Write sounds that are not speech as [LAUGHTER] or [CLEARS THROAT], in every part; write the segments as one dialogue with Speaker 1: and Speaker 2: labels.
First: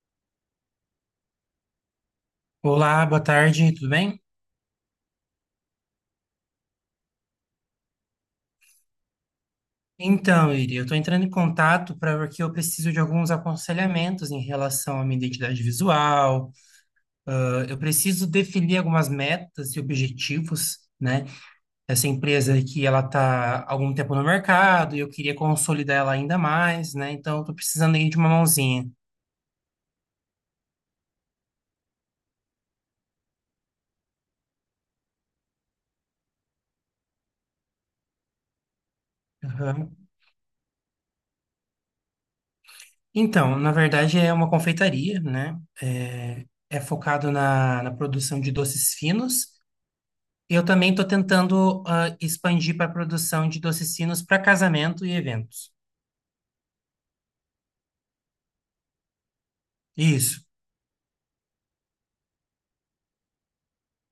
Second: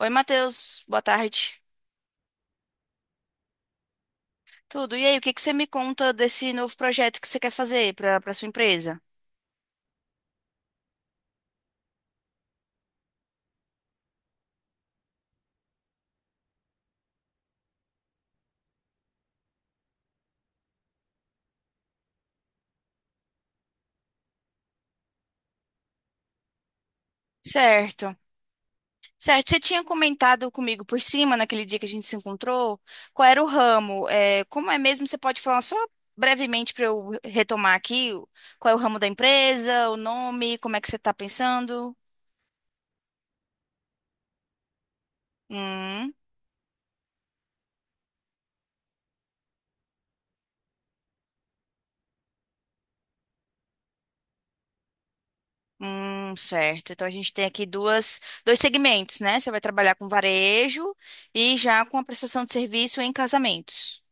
Speaker 1: Oi, Matheus, boa tarde.
Speaker 2: Olá, boa tarde, tudo bem?
Speaker 1: Tudo. E aí, o que que você me conta desse novo projeto que você quer fazer para sua empresa?
Speaker 2: Então, Iri, eu estou entrando em contato para porque eu preciso de alguns aconselhamentos em relação à minha identidade visual. Eu preciso definir algumas metas e objetivos, né? Essa empresa aqui, ela está há algum tempo no mercado e eu queria consolidar ela ainda mais, né? Então, eu estou precisando aí
Speaker 1: Certo.
Speaker 2: de uma mãozinha.
Speaker 1: Certo, você tinha comentado comigo por cima, naquele dia que a gente se encontrou, qual era o ramo. É, como é mesmo, você pode falar só brevemente para eu retomar aqui, qual é o ramo da empresa, o
Speaker 2: Aham.
Speaker 1: nome, como é que você está pensando?
Speaker 2: Então, na verdade, é uma confeitaria, né?
Speaker 1: Hum,
Speaker 2: É, é focado na produção de doces finos. Eu também estou tentando expandir para a produção de docecinos para casamento e eventos.
Speaker 1: certo. Então a gente tem aqui dois segmentos, né? Você vai trabalhar com
Speaker 2: Isso,
Speaker 1: varejo e já com a prestação de serviço em casamentos.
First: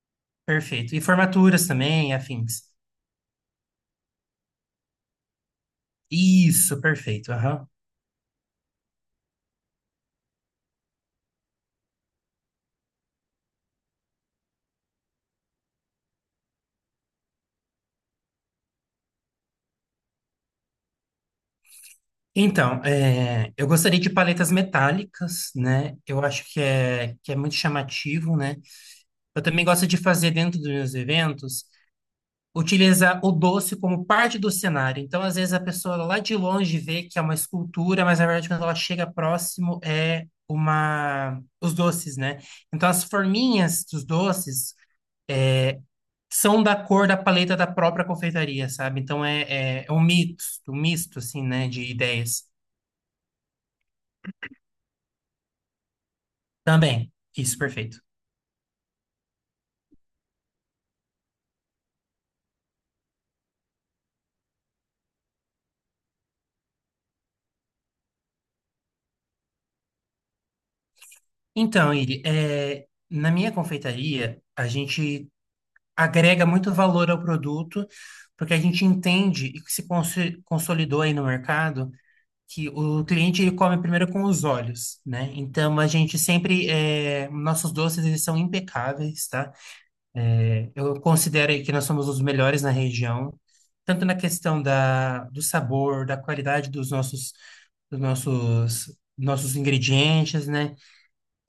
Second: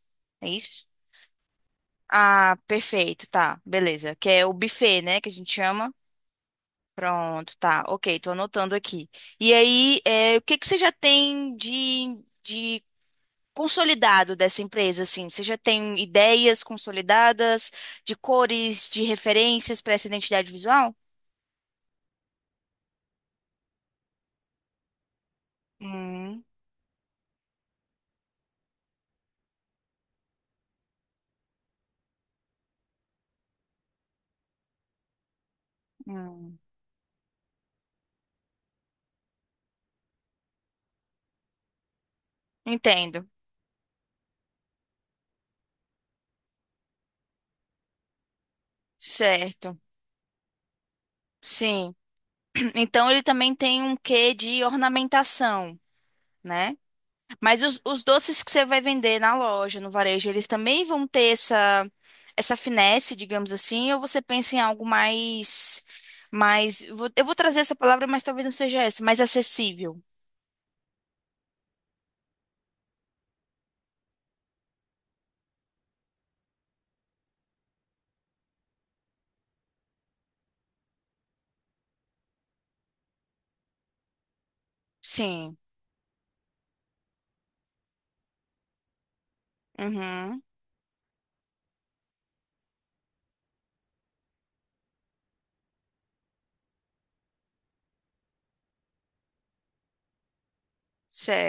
Speaker 1: É isso?
Speaker 2: perfeito. E formaturas também,
Speaker 1: Ah,
Speaker 2: afins.
Speaker 1: perfeito, tá. Beleza. Que é o buffet, né? Que a gente chama.
Speaker 2: Isso, perfeito,
Speaker 1: Pronto,
Speaker 2: aham.
Speaker 1: tá. Ok, tô anotando aqui. E aí, é, o que que você já tem de consolidado dessa empresa, assim? Você já tem ideias consolidadas de cores, de referências para essa identidade visual?
Speaker 2: Então, é, eu gostaria de paletas metálicas, né? Eu
Speaker 1: Hum,
Speaker 2: acho que é muito chamativo, né? Eu também gosto de fazer dentro dos meus eventos utiliza o doce como parte do cenário. Então, às vezes, a pessoa lá de
Speaker 1: hum.
Speaker 2: longe vê que é uma escultura, mas na verdade, quando ela chega próximo, é uma os doces, né? Então, as
Speaker 1: Entendo.
Speaker 2: forminhas dos doces é, são da cor da paleta da própria confeitaria, sabe? Então, é,
Speaker 1: Certo.
Speaker 2: é, é um mito, um misto, assim, né, de
Speaker 1: Sim.
Speaker 2: ideias.
Speaker 1: [CLEARS THROAT] Então ele também tem um quê de ornamentação, né?
Speaker 2: Também, isso,
Speaker 1: Mas
Speaker 2: perfeito.
Speaker 1: os doces que você vai vender na loja, no varejo, eles também vão ter essa finesse, digamos assim, ou você pensa em algo mais, mais, eu vou trazer essa palavra, mas talvez não seja essa, mais acessível.
Speaker 2: Então, Iri, é, na minha confeitaria, a gente agrega muito valor ao produto, porque a gente entende e se consolidou aí no mercado que o cliente ele come primeiro com os olhos, né?
Speaker 1: Sim.
Speaker 2: Então a gente sempre nossos doces eles são impecáveis, tá?
Speaker 1: Uhum.
Speaker 2: Eu considero aí que nós somos os melhores na região, tanto na questão do sabor, da qualidade dos nossos dos nossos ingredientes, né?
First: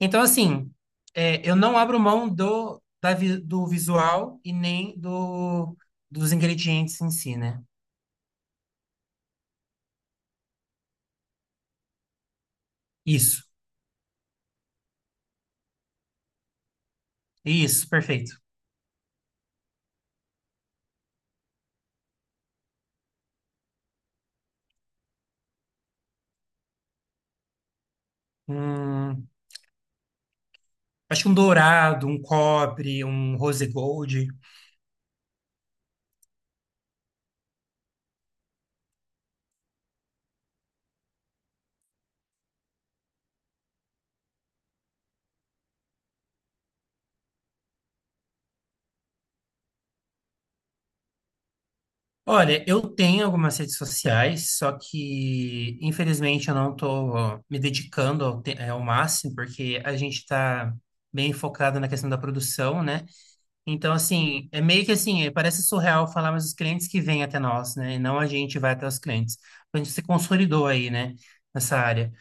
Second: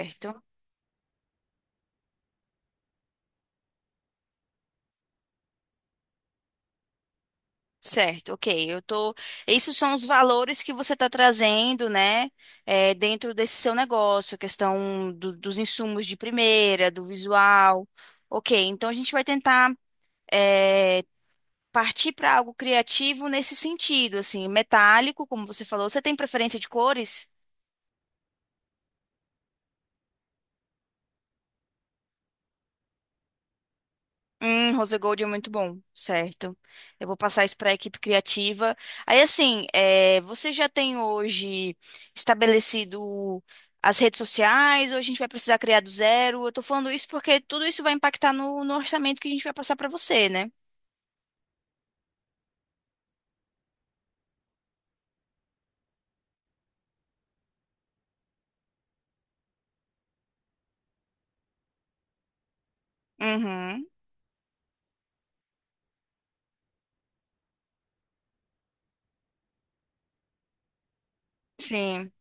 Speaker 2: Então, assim, é, eu não abro mão do visual e nem dos ingredientes em si, né?
Speaker 1: Certo, ok. Eu tô. Esses são os valores que você está trazendo, né? É, dentro
Speaker 2: Isso,
Speaker 1: desse seu negócio, a questão dos insumos de primeira, do visual.
Speaker 2: isso, perfeito.
Speaker 1: Ok, então a gente vai tentar. eh, Partir para algo criativo nesse sentido, assim, metálico, como você falou. Você tem preferência de cores?
Speaker 2: Hum, acho que um dourado, um cobre, um rose gold.
Speaker 1: Rose gold é muito bom, certo. Eu vou passar isso para a equipe criativa. Aí, assim, é, você já tem hoje estabelecido as redes sociais, ou a gente vai precisar criar do zero? Eu tô falando isso porque tudo isso vai impactar no orçamento que a gente vai passar para você, né?
Speaker 2: Olha, eu tenho algumas redes sociais, só que infelizmente eu não estou me dedicando ao máximo, porque a gente está bem focado na questão da produção, né?
Speaker 1: Uhum.
Speaker 2: Então, assim, é meio que assim, parece surreal falar, mas os clientes que vêm até nós, né? E não a gente vai até os clientes. A gente se consolidou aí, né? Nessa área.
Speaker 1: Sim,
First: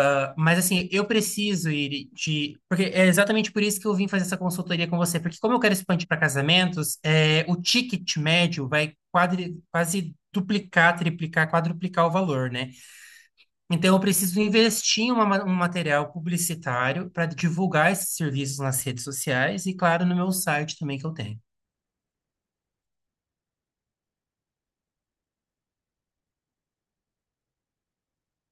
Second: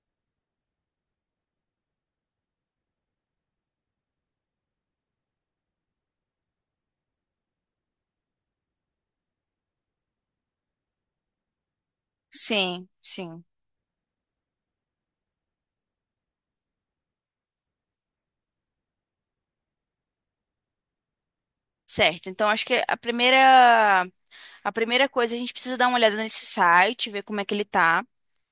Speaker 2: Ah, mas, assim, eu preciso ir de. Porque é exatamente por isso que eu vim fazer essa consultoria com você. Porque, como eu quero expandir para casamentos, é, o ticket médio vai quase duplicar, triplicar, quadruplicar o valor, né?
Speaker 1: sim, sim.
Speaker 2: Então, eu preciso investir em um material publicitário para divulgar esses serviços nas redes sociais e, claro, no meu site também que eu tenho.
Speaker 1: Certo. Então, acho que A primeira coisa, a gente precisa dar uma olhada nesse site, ver como é que ele tá,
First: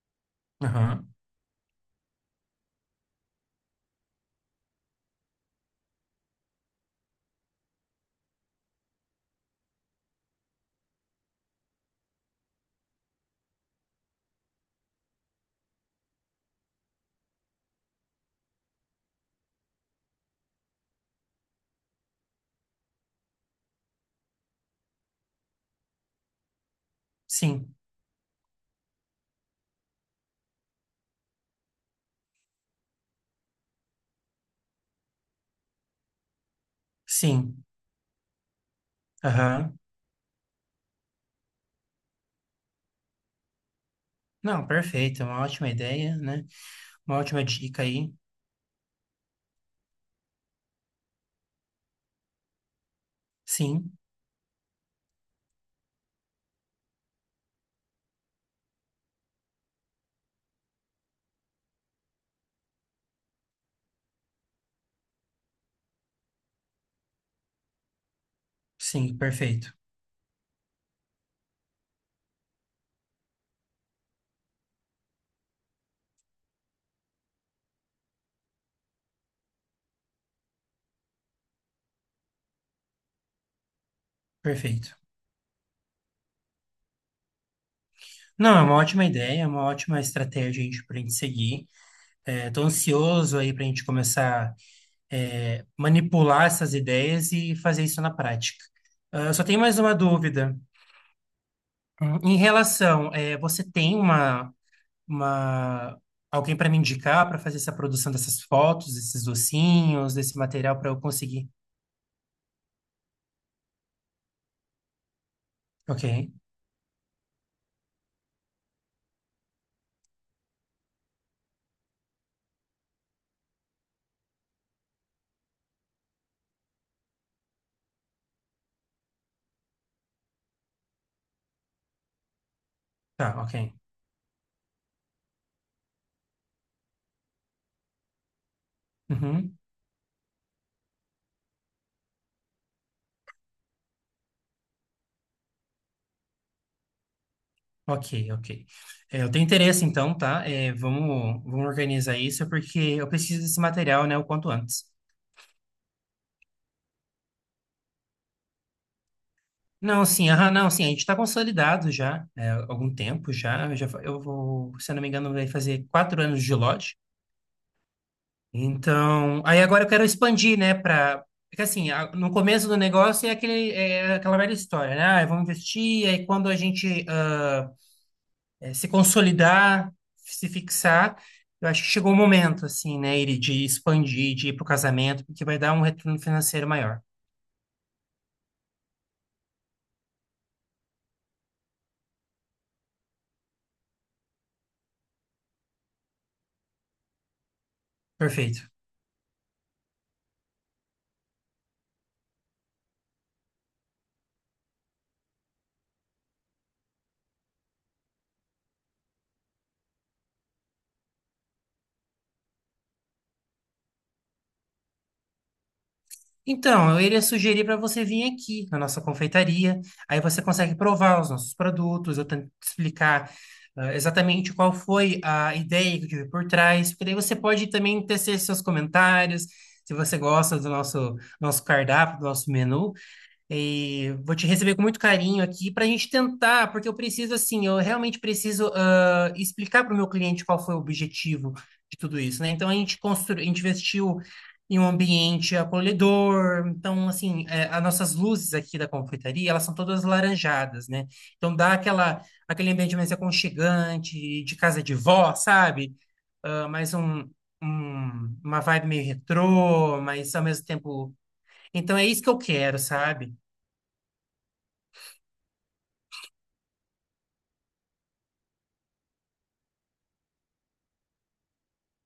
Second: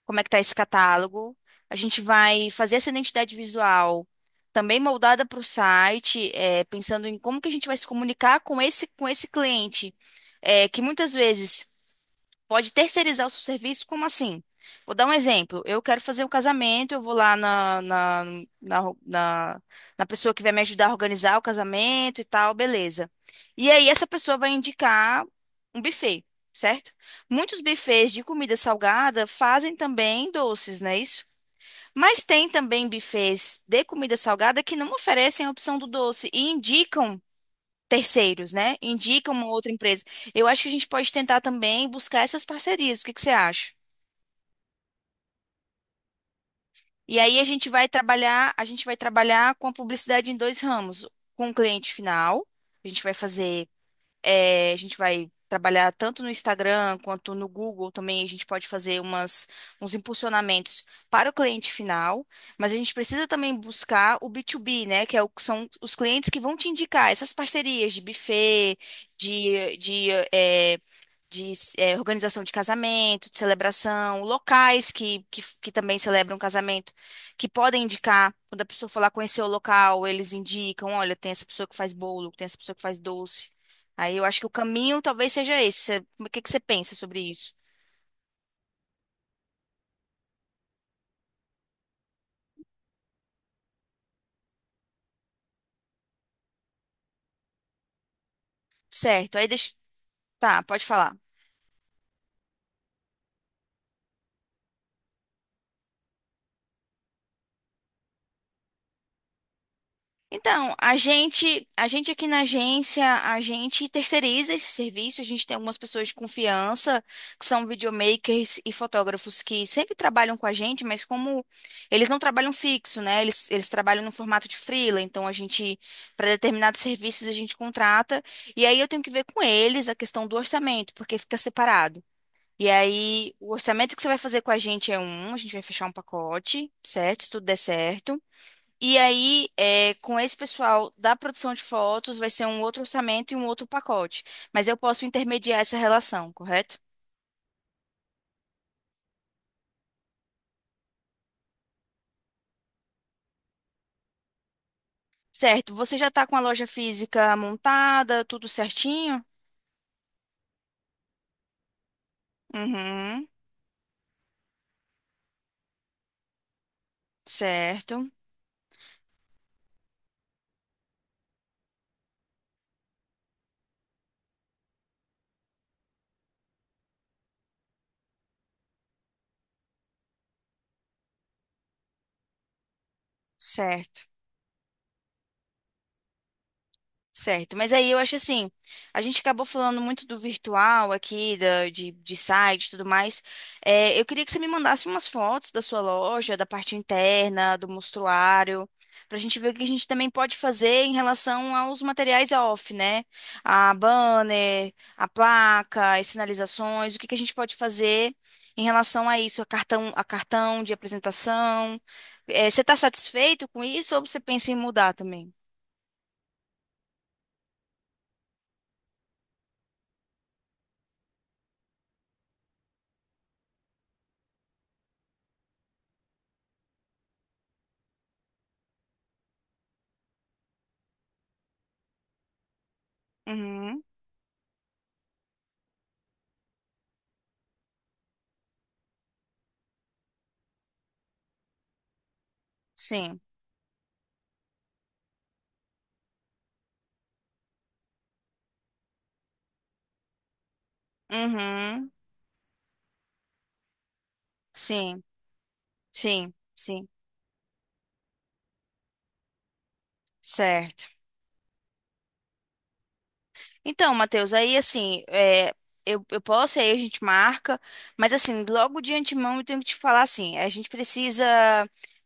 Speaker 1: como é que tá esse catálogo. A gente vai fazer essa identidade visual também moldada para o site, pensando em como que a gente vai se comunicar com com esse cliente, que muitas vezes pode terceirizar o seu serviço? Como assim? Vou dar um exemplo. Eu quero fazer o casamento, eu vou lá na, na, na, na, na pessoa que vai me ajudar a organizar o casamento e tal, beleza. E aí essa pessoa vai indicar um buffet, certo? Muitos
Speaker 2: Sim,
Speaker 1: buffets de comida salgada fazem também doces, não é isso? Mas tem também buffets de comida salgada que não oferecem a opção do doce e indicam
Speaker 2: sim.
Speaker 1: terceiros, né? Indica uma outra
Speaker 2: Aham.
Speaker 1: empresa. Eu acho que a gente pode tentar também buscar essas parcerias. O que que você acha?
Speaker 2: Não, perfeito. É uma ótima ideia, né?
Speaker 1: E
Speaker 2: Uma
Speaker 1: aí a
Speaker 2: ótima
Speaker 1: gente
Speaker 2: dica
Speaker 1: vai
Speaker 2: aí.
Speaker 1: trabalhar, a gente vai trabalhar com a publicidade em dois ramos, com o cliente final. A gente vai fazer,
Speaker 2: Sim,
Speaker 1: a gente vai trabalhar tanto no Instagram quanto no Google também. A gente pode fazer umas, uns impulsionamentos para o cliente final, mas a gente precisa também buscar o B2B, né? Que é são os clientes que vão te indicar essas parcerias de buffet,
Speaker 2: sim, perfeito.
Speaker 1: de, de eh, de eh, organização de casamento, de celebração, locais que também celebram casamento, que podem indicar, quando a pessoa for lá conhecer o local, eles indicam, olha, tem essa pessoa que faz bolo, tem essa pessoa que faz doce. Aí eu acho que o
Speaker 2: Perfeito.
Speaker 1: caminho talvez seja esse. O que que você pensa sobre isso?
Speaker 2: Não, é uma ótima ideia, é uma ótima estratégia a gente, para a gente seguir. É, tô ansioso aí para a gente começar é, manipular essas ideias e fazer isso na prática. Ah,
Speaker 1: Certo,
Speaker 2: só
Speaker 1: aí
Speaker 2: tenho
Speaker 1: deixa...
Speaker 2: mais uma dúvida.
Speaker 1: Tá, pode falar.
Speaker 2: Em relação, é, você tem uma alguém para me indicar para fazer essa produção dessas fotos, desses docinhos, desse
Speaker 1: Então,
Speaker 2: material para eu conseguir.
Speaker 1: a gente aqui na agência, a gente terceiriza esse serviço, a gente tem algumas
Speaker 2: Ok,
Speaker 1: pessoas de confiança, que são videomakers e fotógrafos que sempre trabalham com a gente, mas como eles não trabalham fixo, né? Eles trabalham no formato de freela, então a gente, para determinados serviços, a gente contrata, e aí eu tenho que ver com eles a questão do orçamento, porque fica separado. E aí,
Speaker 2: tá,
Speaker 1: o
Speaker 2: ok.
Speaker 1: orçamento que você vai fazer com a gente é um, a gente vai fechar um pacote, certo? Se tudo der certo. E aí,
Speaker 2: Uhum,
Speaker 1: é, com esse pessoal da produção de fotos, vai ser um outro orçamento e um outro pacote. Mas eu posso intermediar essa relação, correto?
Speaker 2: ok, ok. É, eu tenho interesse, então, tá? É, vamos organizar isso, é porque eu preciso desse material, né, o quanto antes.
Speaker 1: Certo. Você já está com a loja física montada, tudo certinho?
Speaker 2: Não, sim, aham, não, sim, a gente está consolidado já, é, há algum
Speaker 1: Uhum.
Speaker 2: tempo já, já. Eu vou, se eu não me engano, vai fazer 4 anos de lote.
Speaker 1: Certo.
Speaker 2: Então, aí agora eu quero expandir, né, para. Porque, assim, no começo do negócio é, aquele, é aquela velha história, né? Ah, vamos investir, aí quando a gente... ah, se consolidar, se fixar. Eu acho que chegou o momento, assim, né, Iri, de
Speaker 1: Certo.
Speaker 2: expandir, de ir para o casamento, porque vai dar um retorno financeiro maior.
Speaker 1: Certo, mas aí eu acho assim, a gente acabou falando muito do virtual aqui, de site e tudo mais. É, eu queria que você me mandasse umas fotos da sua loja, da parte interna, do mostruário,
Speaker 2: Perfeito.
Speaker 1: pra gente ver o que a gente também pode fazer em relação aos materiais off, né? A banner, a placa, as sinalizações, o que que a gente pode fazer em relação a isso, a cartão de apresentação. É, você está satisfeito com isso ou você pensa em mudar também?
Speaker 2: Então, eu iria sugerir para você vir aqui na nossa confeitaria, aí você consegue provar os nossos produtos, eu tento te explicar exatamente qual foi a ideia que eu tive por trás, porque daí você pode também tecer seus comentários, se você gosta do nosso cardápio, do nosso menu.
Speaker 1: Uhum,
Speaker 2: E vou te receber com muito carinho aqui para a gente tentar, porque eu preciso, assim, eu realmente preciso explicar para o meu cliente qual foi o objetivo de tudo isso, né? Então a gente
Speaker 1: sim.
Speaker 2: construiu, a gente investiu em um ambiente acolhedor, então, assim, é, as nossas luzes aqui da confeitaria, elas são todas laranjadas, né? Então dá
Speaker 1: Uhum.
Speaker 2: aquela, aquele ambiente mais aconchegante, de casa de
Speaker 1: Sim,
Speaker 2: vó, sabe?
Speaker 1: sim,
Speaker 2: Ah,
Speaker 1: sim.
Speaker 2: uma vibe meio retrô, mas ao mesmo
Speaker 1: Certo.
Speaker 2: tempo. Então é isso que eu quero, sabe?
Speaker 1: Então, Matheus, aí assim, é, eu posso, aí a gente marca, mas assim, logo de antemão eu tenho que te falar assim, a gente precisa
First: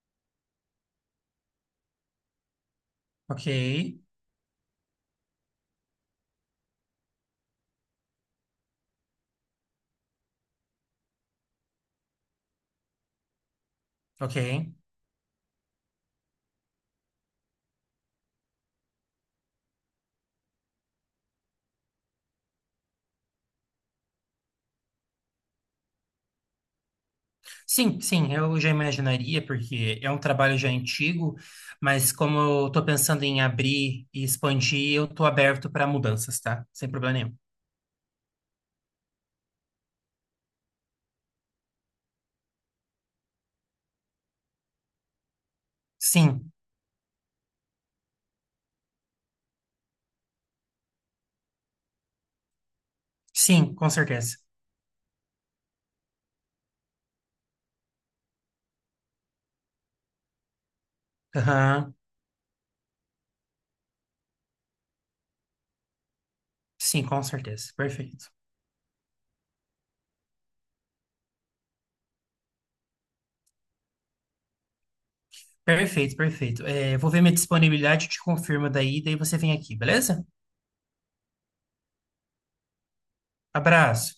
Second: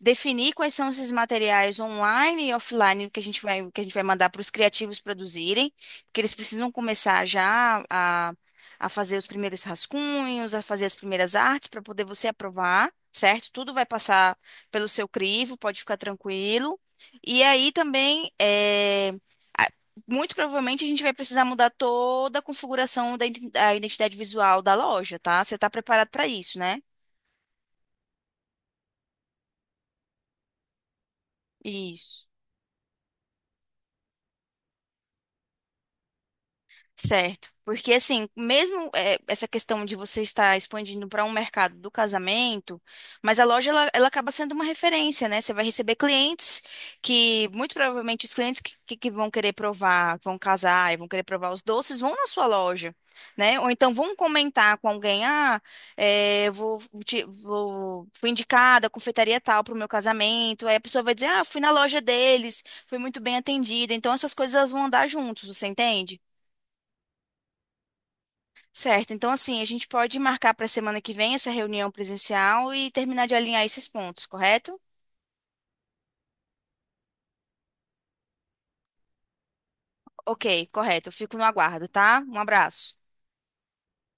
Speaker 1: definir quais são esses materiais online e offline que a gente
Speaker 2: Ok,
Speaker 1: vai, que a gente vai mandar para os criativos produzirem, porque eles precisam começar já a fazer os primeiros rascunhos, a fazer as primeiras artes para poder você aprovar, certo? Tudo vai passar
Speaker 2: ok.
Speaker 1: pelo seu crivo, pode ficar tranquilo. E aí também, é muito provavelmente a gente vai precisar mudar toda a configuração da da identidade visual da loja, tá? Você tá preparado para isso, né?
Speaker 2: Sim, sim, eu já imaginaria, porque é um trabalho já antigo, mas
Speaker 1: Isso.
Speaker 2: como eu estou pensando em abrir e expandir, eu estou aberto para mudanças, tá? Sem problema nenhum.
Speaker 1: Certo. Porque, assim, mesmo essa questão de você estar expandindo para um mercado do casamento, mas a loja, ela acaba sendo uma referência, né? Você vai receber
Speaker 2: Sim,
Speaker 1: clientes que, muito provavelmente, os clientes que vão querer provar, vão casar e vão querer provar os doces, vão na sua loja, né? Ou
Speaker 2: sim, com
Speaker 1: então vão
Speaker 2: certeza.
Speaker 1: comentar com alguém, ah, fui indicada a confeitaria tal para o meu casamento. Aí a pessoa vai dizer, ah, fui na
Speaker 2: Aham,
Speaker 1: loja deles, fui muito bem atendida. Então, essas coisas elas vão andar juntos, você entende?
Speaker 2: sim, com certeza. Perfeito.
Speaker 1: Certo, então assim, a gente pode marcar para a semana que vem essa reunião presencial e terminar de alinhar esses pontos, correto?
Speaker 2: Perfeito, perfeito. É, vou ver minha disponibilidade, te confirmo daí, daí você vem aqui, beleza?
Speaker 1: Ok, correto. Eu fico no aguardo, tá? Um abraço.
Speaker 2: Abraço.